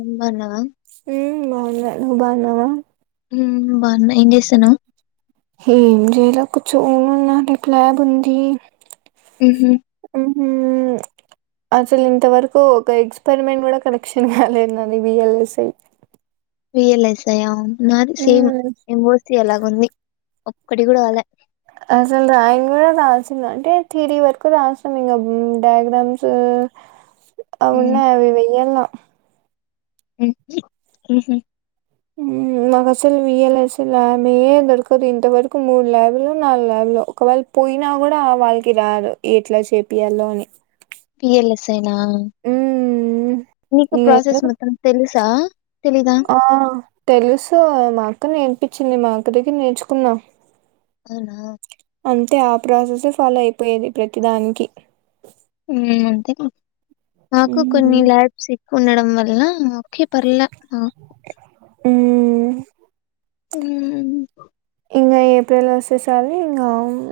అమన [unintelligible] ఉ బాగున్న నువ్ బాగున్నావా ఉ బాగున్నా ఏంచేస్తున్నావ్ హి జలా కు ఉ రిపల బుంది హుహు. [unintelligible] హుహు అసలు ఇంతవరకు ఒక ఎక్స్పెరిమెంట్ కూడా కనెక్షన్ కాలేదు అది బిఎల్ఎస్ఐ విఎల్ఎస్ నాది సేమ్ ఎంఓస అలాగ ఉంది ఒక్కటి కూడా అలా [unintelligible] అసలు రా్రాయింగ్ కూడా రాల్సింది అంటే థిరీ వరకు రాసాం ఇంకా డయాగ్రామ్స్ ఉ అవున్న హ్మ్. అవి వెయ్యల్లా హుహు మాకు అసలు వియల్ అసలు ల్యాభ దొరకదు ఇంతవరకు మూడు ల్యాబ్లు నాలుగు ల్యాబ్లు ఒకవేళ పోయినా కూడా వాళ్ళకి రదు ఎట్లా చేపియాలో అని పిలయిస్ ఎన ఉ నను తెలుసా? తెలీదా? ఆ తెలుసు మాకు నేను ఇప్పించింది మా అక్క దగ్గర నేర్చుకున్నా అవునా అంతే ఆ ప్రాసెసే ఫాలో అయిపోయేది ప్రతిదానికి అంతే మాకు కొన్ని ఉమ్ ల్యాబ్స్ ఎక్కు ఉండడం వల్ల ఓకే పర్ల ఉమ్ హూ ఇం ఏప్రిల్ వస్తేసాలు ఇకా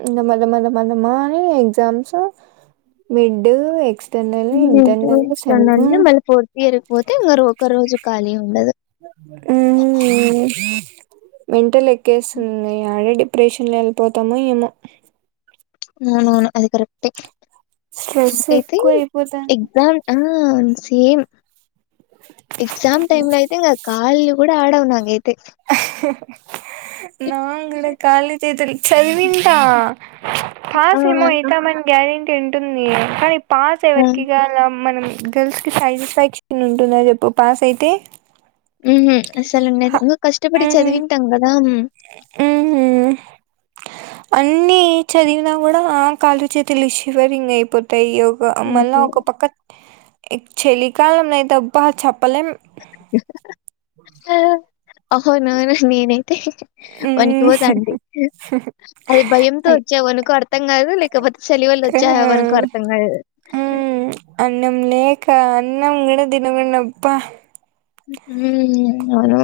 ఇ మద మద మదమా అని exams mid X two years ఉండండి మళ్ళీ ఫోర్త్ ఇయర్ పోతే ఇరు ఒక రోజు ఖాళీ ఉండదు ఊ మెంటల్ ఎక్కేస్తున్నా ఆడెడి ఆపరేషన్లో వెళ్ళిపోతాము ఏమో అవునవును అది కరెక్టే స్ట్రెస్ నాకైతే ఎక్కువ అయిపోతాంది ఎగ్జామ్ హ్మ్ సేమ్ ఎక్సామ్ టైమ్ లో అయితే ఇకా క కూడా ఆడవవు నాంగైయితే నా కూడా కూడా కాళ్లుచేతులు చదివింటా ఆ పాస్ ఏమో ఎయితామని గ్యారెంటీ ఉంటుంది కానీ పాస్ ఆ ఎవరికిగా అలా మనం గర్ల్స్ కి సాటిస్ఫాక్షన్ ఉంటుందా చెప్పు పాస్ అయితే ఊహు అస్సలు ఉండదు ఎందుక కష్టపడి చదివి ఉంటూం కదా ఊహు అన్నిీ చదివినా కూడ కాలు చేతులు చివరి ఇంగ్ అయిపోతు తయి ఒక మళ్ళ ఓకే ఒక పక్క చలికాలం అయితే అబ్బా చ పలెం అహో నోను నేనైతే వనికిపోతాండి అది భయంతో వచ్చె వనుకో అర్థం కాదు లేకపోతే చలివళ వచ్చె వనుకో అర్థం కాదు అన్నం లేక అన్నం కూడ దినకుండా అబ్బ ఉమ్ అవును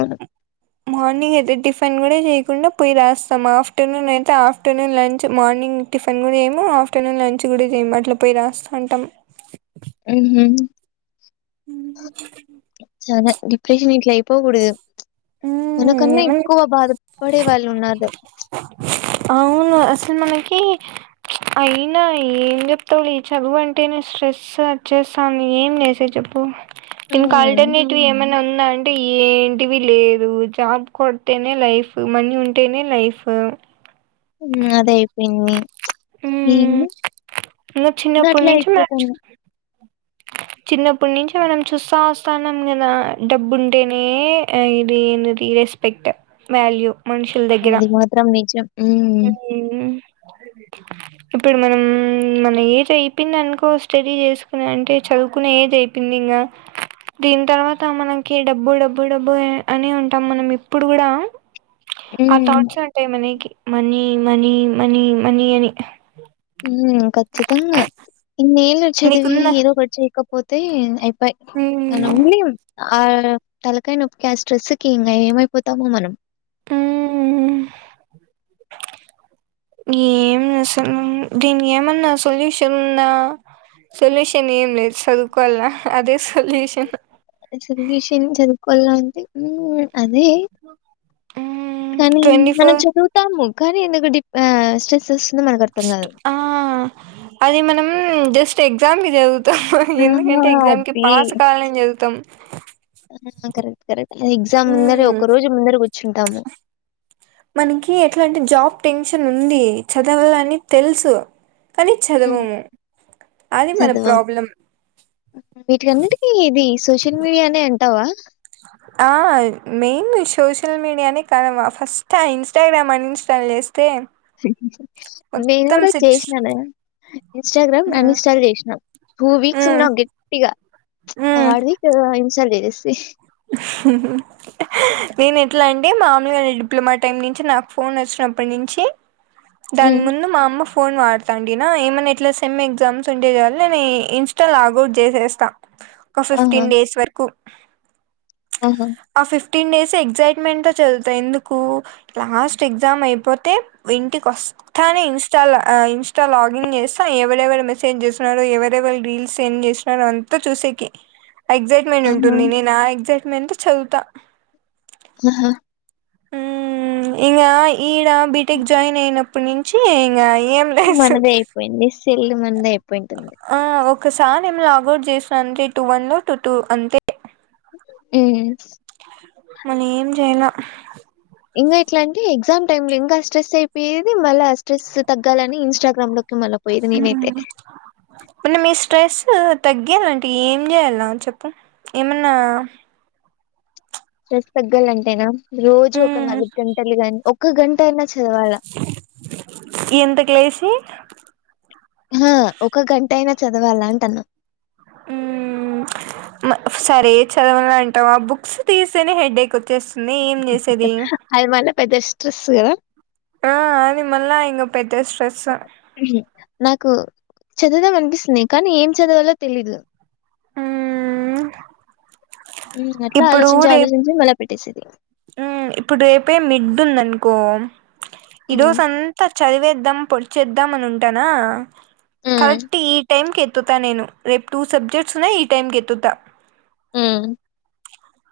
మార్నింగ్ అయితే టిఫిన్ కూడ చేయకుండా పోయి రాస్తాం ఆఫ్టర్నూన్ అయితే ఆఫ్టర్నూన్ లంచ్ మార్నింగ్ టిఫిన్ కూడ ఏమో ఆఫ్టర్నూన్ లంచ్ కూడా చేయము అట్లా పోయి రాస్తా అంటాం ఉహు సరే డిప్రెషన్ ఇట్లాయిపోకూడదు ఉమ్ మనకన్నా ఏమన్ ఎక్కువ బాధపడే వాళ్ళు ఉన్నారు అవును అసలు మనకి అయిన ఏం చెప్తావు లె ఈ చదువు అంటే నేను స్ట్రెస్ వచ్చేస్తాను ఏం నేసే చెప్పు ఇంక ఆల్టర్నేటివ్ ఏమైనా ఉంద అంటే ఏంటివి లేదు జాబ్ కొడ్తేనే లైఫ్ మనీ ఉంటేనే లైఫ్ అదే అయిపోయింది. ఉమ్ ఏమో ఇంగ చిన్నప్పటి గట్ల అయిపో చిన్నప్పుటి నుంచి మనం చూస్తా వస్తాన్నాం కదా డబ్బు ఉంటేనే ఇది ఏంద రెస్పెక్ట్ వాల్యూ అది మాత్రం నిజం హ్మ్. అదెండి ఇప్పుడు మనం మన ఏజ్ అయిపోంది అనుకో స్టడీ చేసుకుని అంటే చదువుకునే ఏజ్ అయిపోంది నింగ దీని తర్వాత మనకి డబ్బు డబ్బు డబ్బు అని ఉంటాం మనం ఇప్పుడు కూడా ఆ హ్మ్. థాట్స్ ఉంటయి మనకి మనీ మనీ మనీ మనీ అని ఖచ్చితంగ ఇన్ని ఏల్ల్ చదివి నీకుందా ఏదో ఒకటి చేయకపోతే అయి పై ఉమ్ ఉనలేం ఆ తలకాయ నొప్పికి ఆ స్ట్రెస్ కి ఇంకా ఏమైపోతామో మనం ఉహ్ ఈ ఏం అసల దీనికి ఏమన్నా సొల్యూషన్ ఉంద సొల్యూషన్ ఏం లేదు చదుకోవాల్న అదే సొల్యూషన్ సొల్యూషన్ చదువుకోల అంటే అదే కానీ ట్వంటీ మనం ఫోర్ చదువుతాము కానీ ఎందుకు డిప్ ఆ స్ట్రెస్ మనకర్థం కాదు. ఆ అది మనం జస్ట్ ఎగ్జామ్కి చదువుతు ఆహా! ఎందుకంటే ఎగ్జామ్కి అది. పాస్ కావాలని చదువుతాం కరెక్ట్ కరెక్ట్ ఎగ్జామ్ ముందర మ్మ్. ఒక రోజు ముందర కూర్చుంటాము మనకి ఎట్లా అంటే జాబ్ టెన్షన్ ఉంది చదవాలని తెలుసు కానీ చదవము అది మన చదువు ప్రాబ్లం వీట్ కొన్నిటికి ఇది సోషల్ మీడియానే అంటావ ఆ మెయిన్ సోషల్ మీడియానే కారణం ఫస్ట్ ఆ ఇన్స్టాగ్రామ్ అని ఇన్స్టాల్ చేస్త నేను కూడ సిచ్ చేసినానం ఇన్స్టాగ్రామ్ అన్ ఇన్స్టాల్ చేసినా టూ వీక్స్ ఉన్నా గట్టిగా హార్డ్ వి ఏదో ఇన్ సేల్యూషన్ షే నేను ఎట్లా అ మా మీద డిప్లొమా టైమ్ నుంచి నాకు ఫోన్ వచ్చినప్పటి నుంచి దాని ఉమ్, ముందు మా అమ్మ ఫోన్ వాడతాండినా ఏమైన్నా ఎట్లా సమ్ ఎగ్జామ్స్ ఉంటే చాలా నేను ఇన్స్టా లాగౌట్ చేసేస్తాను ఒక ఆహా ఫిఫ్టీన్ డేస్ వరకు ఆహా ఆఫిస్ ఫిఫ్టీన్ డేస్ ఎగ్జైట్మెంట్తో చదువుతాయి ఎందుకు లాస్ట్ ఎగ్జామ్ అయిపోతే ఇంటికి వస్తా థానీ ఇన్స్టాల్ ఆ ఆ ఇన్స్టా లాగిన్ చేస్తా ఎవరెవరు మెసేజ్ చేస్తున్నారు ఎవరెవరు రీల్స్ సెండ్ చేస్తురో అంతా చూస కే ఎక్సైట్మెంట్ ఆహా ఉంటుంది నేను ఆ ఎక్సైట్మెంట్ చదువుతా ఆహా ఇగ ఈడ బీటెక్ జాయిన్ అయినప్పటి నుంచి ఇ మనదే అయిపోయింది సెల్ మనదే అయిపోయింటంది ఆ ఒకసారి ఏమ లాంగ్ అవుట్ చేసా అంతే టూ వన్ లో టూ టూ అంతే హు నేను ఏం చేయాల ఇంకా ఎట్లాంటే ఎగ్జామ్ టైమ్ లో ఇంకా స్ట్రెస్ అయిపోయేది మళ్ళ ఆ స్ట్రెస్ తగ్గాలని ఇంస్టాగ్రామ్ లో హు మిన్నా స్ట్రెస్ ఆ తగ్గియాలంటే ఏం చేయాలి నా చెప్పు ఏమన్నా స్ట్రెస్ తగ్గాలంటే నా రోజు ఒక మ్మ్ నాలుగు గంటలు గాని ఒక గంట అయినా చా ఎంతకు లేసి ఆహ ఒక గంట అయినా చదవాలా అంట అన్నా ఊ మా సరే చదావమంటావా బుక్స్ తీసేనే హెడేక్ వచ్చేస్తుంది ఏం చేసేది అది మల్ల పెద్ద స్ట్రెస్ కదా ఆ అది మల్ల ఇంగా పెద్ద స్ట్రెస్ నాకు చదవుదాం అనిపిస్తుంది కానీ ఏం చదవాలో తెలియదు ఊ హు అట్లా ఆలోచించి ఆలోచించి మళ్ళ పెట్టేసిది హు ఇప్పుడు రేపే మిడ్డు ఉందనుకో ఈ హ్మ్. రోజు అంతా చదివేద్దాం పొడిచేద్దాం అని ఉంటానా హ్మ్. కరెక్ట్ ఈ టైంకి ఎత్తుత నేను రేపు టూ సబ్జెక్ట్స్ ఉన్నాయి ఈ టైం కి ఎత్తుతా హు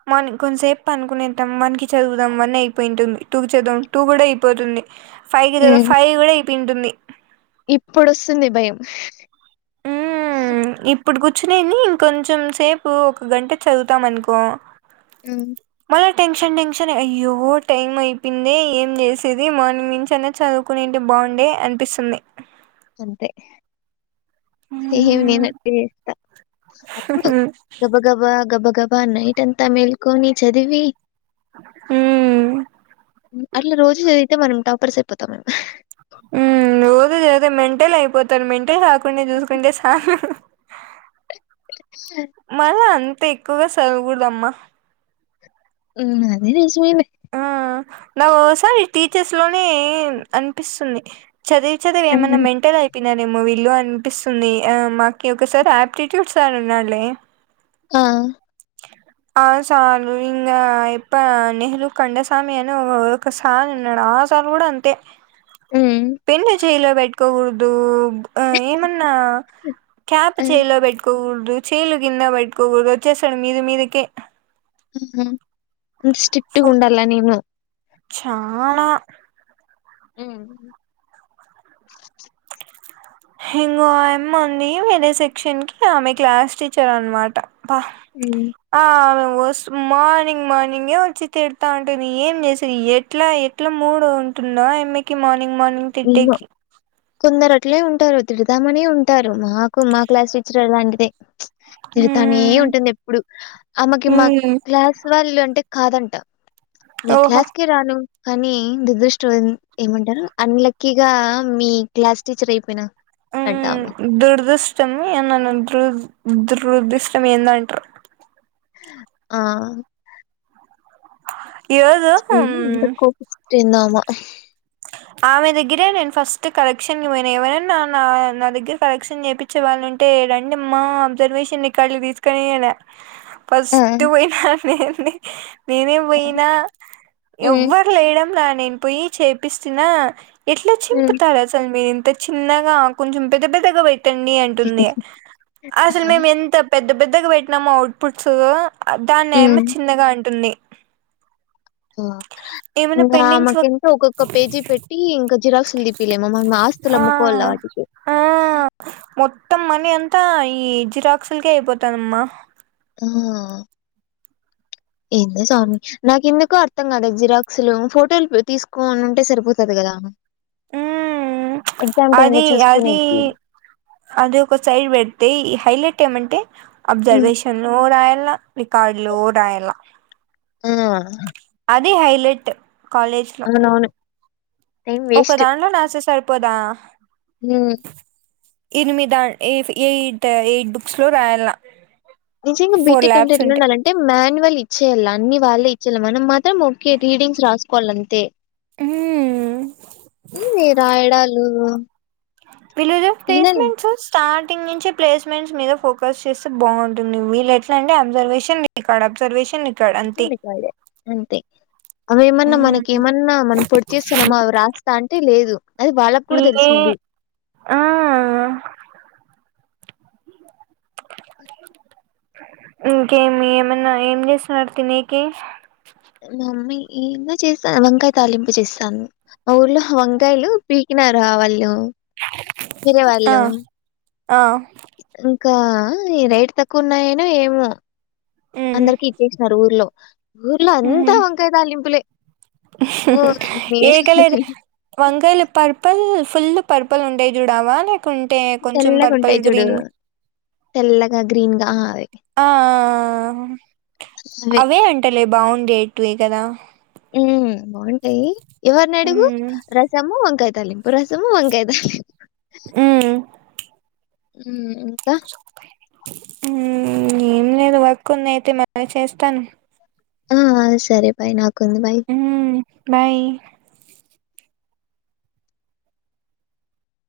మని కొంచసేపు పండుకునే టం వన్ కి చదువుదాం వన్ అయిపోయింటంది టూ కు చదువుదం టూ కూడా అయిపోతుంది ఫైవ్ కి చదువుదాం ఫైవ్ కూడా అయిపోయి ఉంటుంది ఇప్పుడు వస్తుంది భయం హు ఇప్పుడు కూర్చునేంది ఇంకొంచెం సేపు ఒక గంట చదువుతాం అనుకో హు చా టెన్షన్ టెన్షన్ అయ్యో టైం అయిపోయింది ఏం చేసేది మార్నింగ్ నుంచి అనే చదువుకునే ఉంటే బాగుండే అనిపిస్తుంది అంతే సేమ్ నేను మ్మ్ అట్నే చేస్తా అప్పుడు ఉమ్ గబగబా గబ గబా నైట్ అంతా మేల్కొని చదివి హు అట్లా రోజు చదివితే మనం టాపర్స్ అయిపోతాం ఏమో అదే మెంటల్ అయిపోతాది మెంటల్ కాకుండా చూసుకుంటే చాల మల్ల అంత ఎక్కువగా చదువుకూడా అమ్మ హు అది నిజమేలే ఆ నాకు ఒసారి టీచర్స్ లోనే అనిపిస్తుంది చదివి చదివి ఏమన్నా ఆహా! మెంటల్ అయిపో ఇనని మూవీలు అనిపిస్తుంది ఆ మాకి ఒకసారి ఆప్టిట్యూడ్స్ సర్ ఉన్నాడ్లే ఆ అ ఆ స ఇం ఇప్ప నెహలు కండసమి ఒ ఒక సారు ఉన్నడా ఆ సా సర్ కూడ అంతే హ్మ్. పెన్ను చైలో బెట్కూకూడదు ఆ ఏమన్నా క్యాప్ ఆ! చేయిల పెట్టుకోక్ రు చేలు కింద బెట్టుకోకూడదు వచ్చేసాడు మీద మీదకే ట్టిిగుండల నీను చాలా ఊ హింగో అమ్మె ఉంది వేరే సెక్షన్ కి ఆమె క్లాస్ టీచర్ అనమాట ప హ్మ్. అవు ఒస్ మార్నింగ్ మార్నింగే వచ్చి తిడతా ఉంటుంది ఏం చేసేది ఎట్లా ఎట్లా మూడో తుండో అమ్మకి మార్నింగ్ మార్నింగ్ ఏమో. తిట్టేకి కొందరు అట్లే ఉంటారు తిడదామనే ఉంటారు మాకు మా క్లాస్ టీచర్ అలాంటిదే ప్చ్ తిడతనే మ్మ్ ఉంటుంది ఎప్పుడు ఆమెకి మా మ్మ్ క్లాస్ వాళ్ళు అంటే కాదంట మీ ఓహో క్లాస్కి రాను కానీ దుదృష్టం ఏమంటారు అన్ లక్కీగా మీ క్లాస్ టీచర్ అయిపోయిన ఊ దురదుష్టమ్ ఏనన్న ద్రుర్ ద్రు దుర్దద్రుష్టం ఏందంటారు ఆ ఈరోజు ఏ ఇంత కోపిష్టెందో ఆమ ఆమె దగ్గరే నేను ఫస్ట్ కలెక్షన్ కి పోయినా ఎవరనా నా దగ్గర కలెక్షన్ చేపిచ్చే వాళ్లు అంటే రండి మా అబ్జర్వేషన్ రికడ్లు తీసుకొని అట ఆ! ఫస్ట్ పోయినా నేన్ నేనే ఆ! పోయినా హ్మ్. ఎవ్వరు లేయడం లా నేన్ పోయి చేపిస్తున ఎట్లా హ్మ్. చింపుతారు అసలు మీర్ తె చిన్నగా కొంచెం పెద్ద పెద్దగా పెట్టండి అంటుంది ఆ! అసలు మేము ఎంత పెద్ద పెద్దగా పెట్టినము అవుట్పుట్స్ దాన్ని ఆమె హ్మ్. చిన్నగా అంటుంది ఆ ఏమైనా ఇంకా పెండింగ్స్ వర్క్ ఆమకింకా ఒక్కొక్క పేజీ పెట్టి ఇంకా జిరాక్స్ దీ పిలే మమ్ మాస్తులు ఆ అముకోల వాటికి ఆ మొత్తం మనీ అంతా ఈ జిరాక్సులకే అయిపోతానమ్మా ఆ ఏందో స్వామి నాకు ఎందుకో అర్థం కదా జిరాక్స్లు ఫోటోలు తీసుకోని ఉంటే సరిపోతది కదా ఊ ప్చ్ ఎగ్జామ్ టైమ్ అది లో అది చూసుకునేకి అది ఒక సైడ్ పెడితే ఈ హైలెట్ తెమంటే అబ్జర్వేషన్లు రాయాల రికార్డులు రాయాల ఆ అది హైలెటు కాలేజ్ లో అవునవును టైం ఒక వేస్ట్ దాంట్లో నాసే సరిపోదా ఎనిమిద ఎఫ్ ఎయిట్ ఎయిట్ బుక్స్ లో రాయాల నిజంగా ఫోర్ బీటెక్ అంటే ల్యాబ్స్ ఉంటాయి ఎట్లుండాలంటే మాన్యువల్ ఇచ్చేయాలి అన్ని వాళ్ ఇచ్చేయాల మనం మా తె మొక్కే రీడింగ్స్ రాసుకోవాలంతే ఆవున ఈ రాయడాలు విలేజ్ ఆఫ్ పిల్లలు ప్లేస్మెంట్స్ స్టార్ట్ థింగ్ నుంచె ప్లేస్మెంట్స్ మీద ఫోకస్ చేస్తే బాగుంటుంది వీళ్ళు ఎట్లంటే అబ్జర్వేషన్ రికార్డ్ అబ్సర్వే ఇచ్చింది కాల్ జెయ్ అంతే అవి ఏమన్నా ఉమ్ మనకి ఏమన్నా మనం పొడి చేస్తున్నామా అవి రాస్తా అంటే లేదు అది వాళ్ళకు కూడా ఇంగో తెలుసు మళ్ళీ ఆ ఆ ఇంకేమి ఏమన్నా ఏం చేస్తున్నారు తినేకి? మమ్మీ ఇంకా చేస్తా వంకాయ తాలింపు చేస్తాంది మా ఊర్లో వంకాయలు పీకినార వాళ్ళు వేరే ఆ వాళ్ళు ఆ ఇంకా ఈ రేట్ తక్కువ ఉన్నాయనో ఏమో? ఉమ్ అందరికి ఇచ్చేసినారు ఊర్లో ఊర్లో అంతా వంకాయ్ తాలింపులే ఓ నీ ఏకలర్ వంకాయలు పర్పల్ ఫుల్ పర్పల్ ఉంటాయ్ చూడు అవా లేకుంటే కొంచెం తెల్లగా పర్పల్ ఉంటాయి చూడు గ్రీన్ తెల్లగా గ్రీన్ గా ఆ అవే ఆ ఆ ఆ అవే అంట లే బాగుండేటివే కదా ఉమ్ బాగుంటాయి ఎవర్ని అడుగు ఉమ్ రసము వంకాయ్ తాలింపు రసము వంకాయ తాలింపు ఉమ్ ఉమ్ ఇంకా ఉమ్ ఏం లేదు వర్క్ ఉంది అయితే మళ్ళీ చేస్తాను. అమ్ ఆ సరే బాయ్ నాకు ఉమ్ బాయ్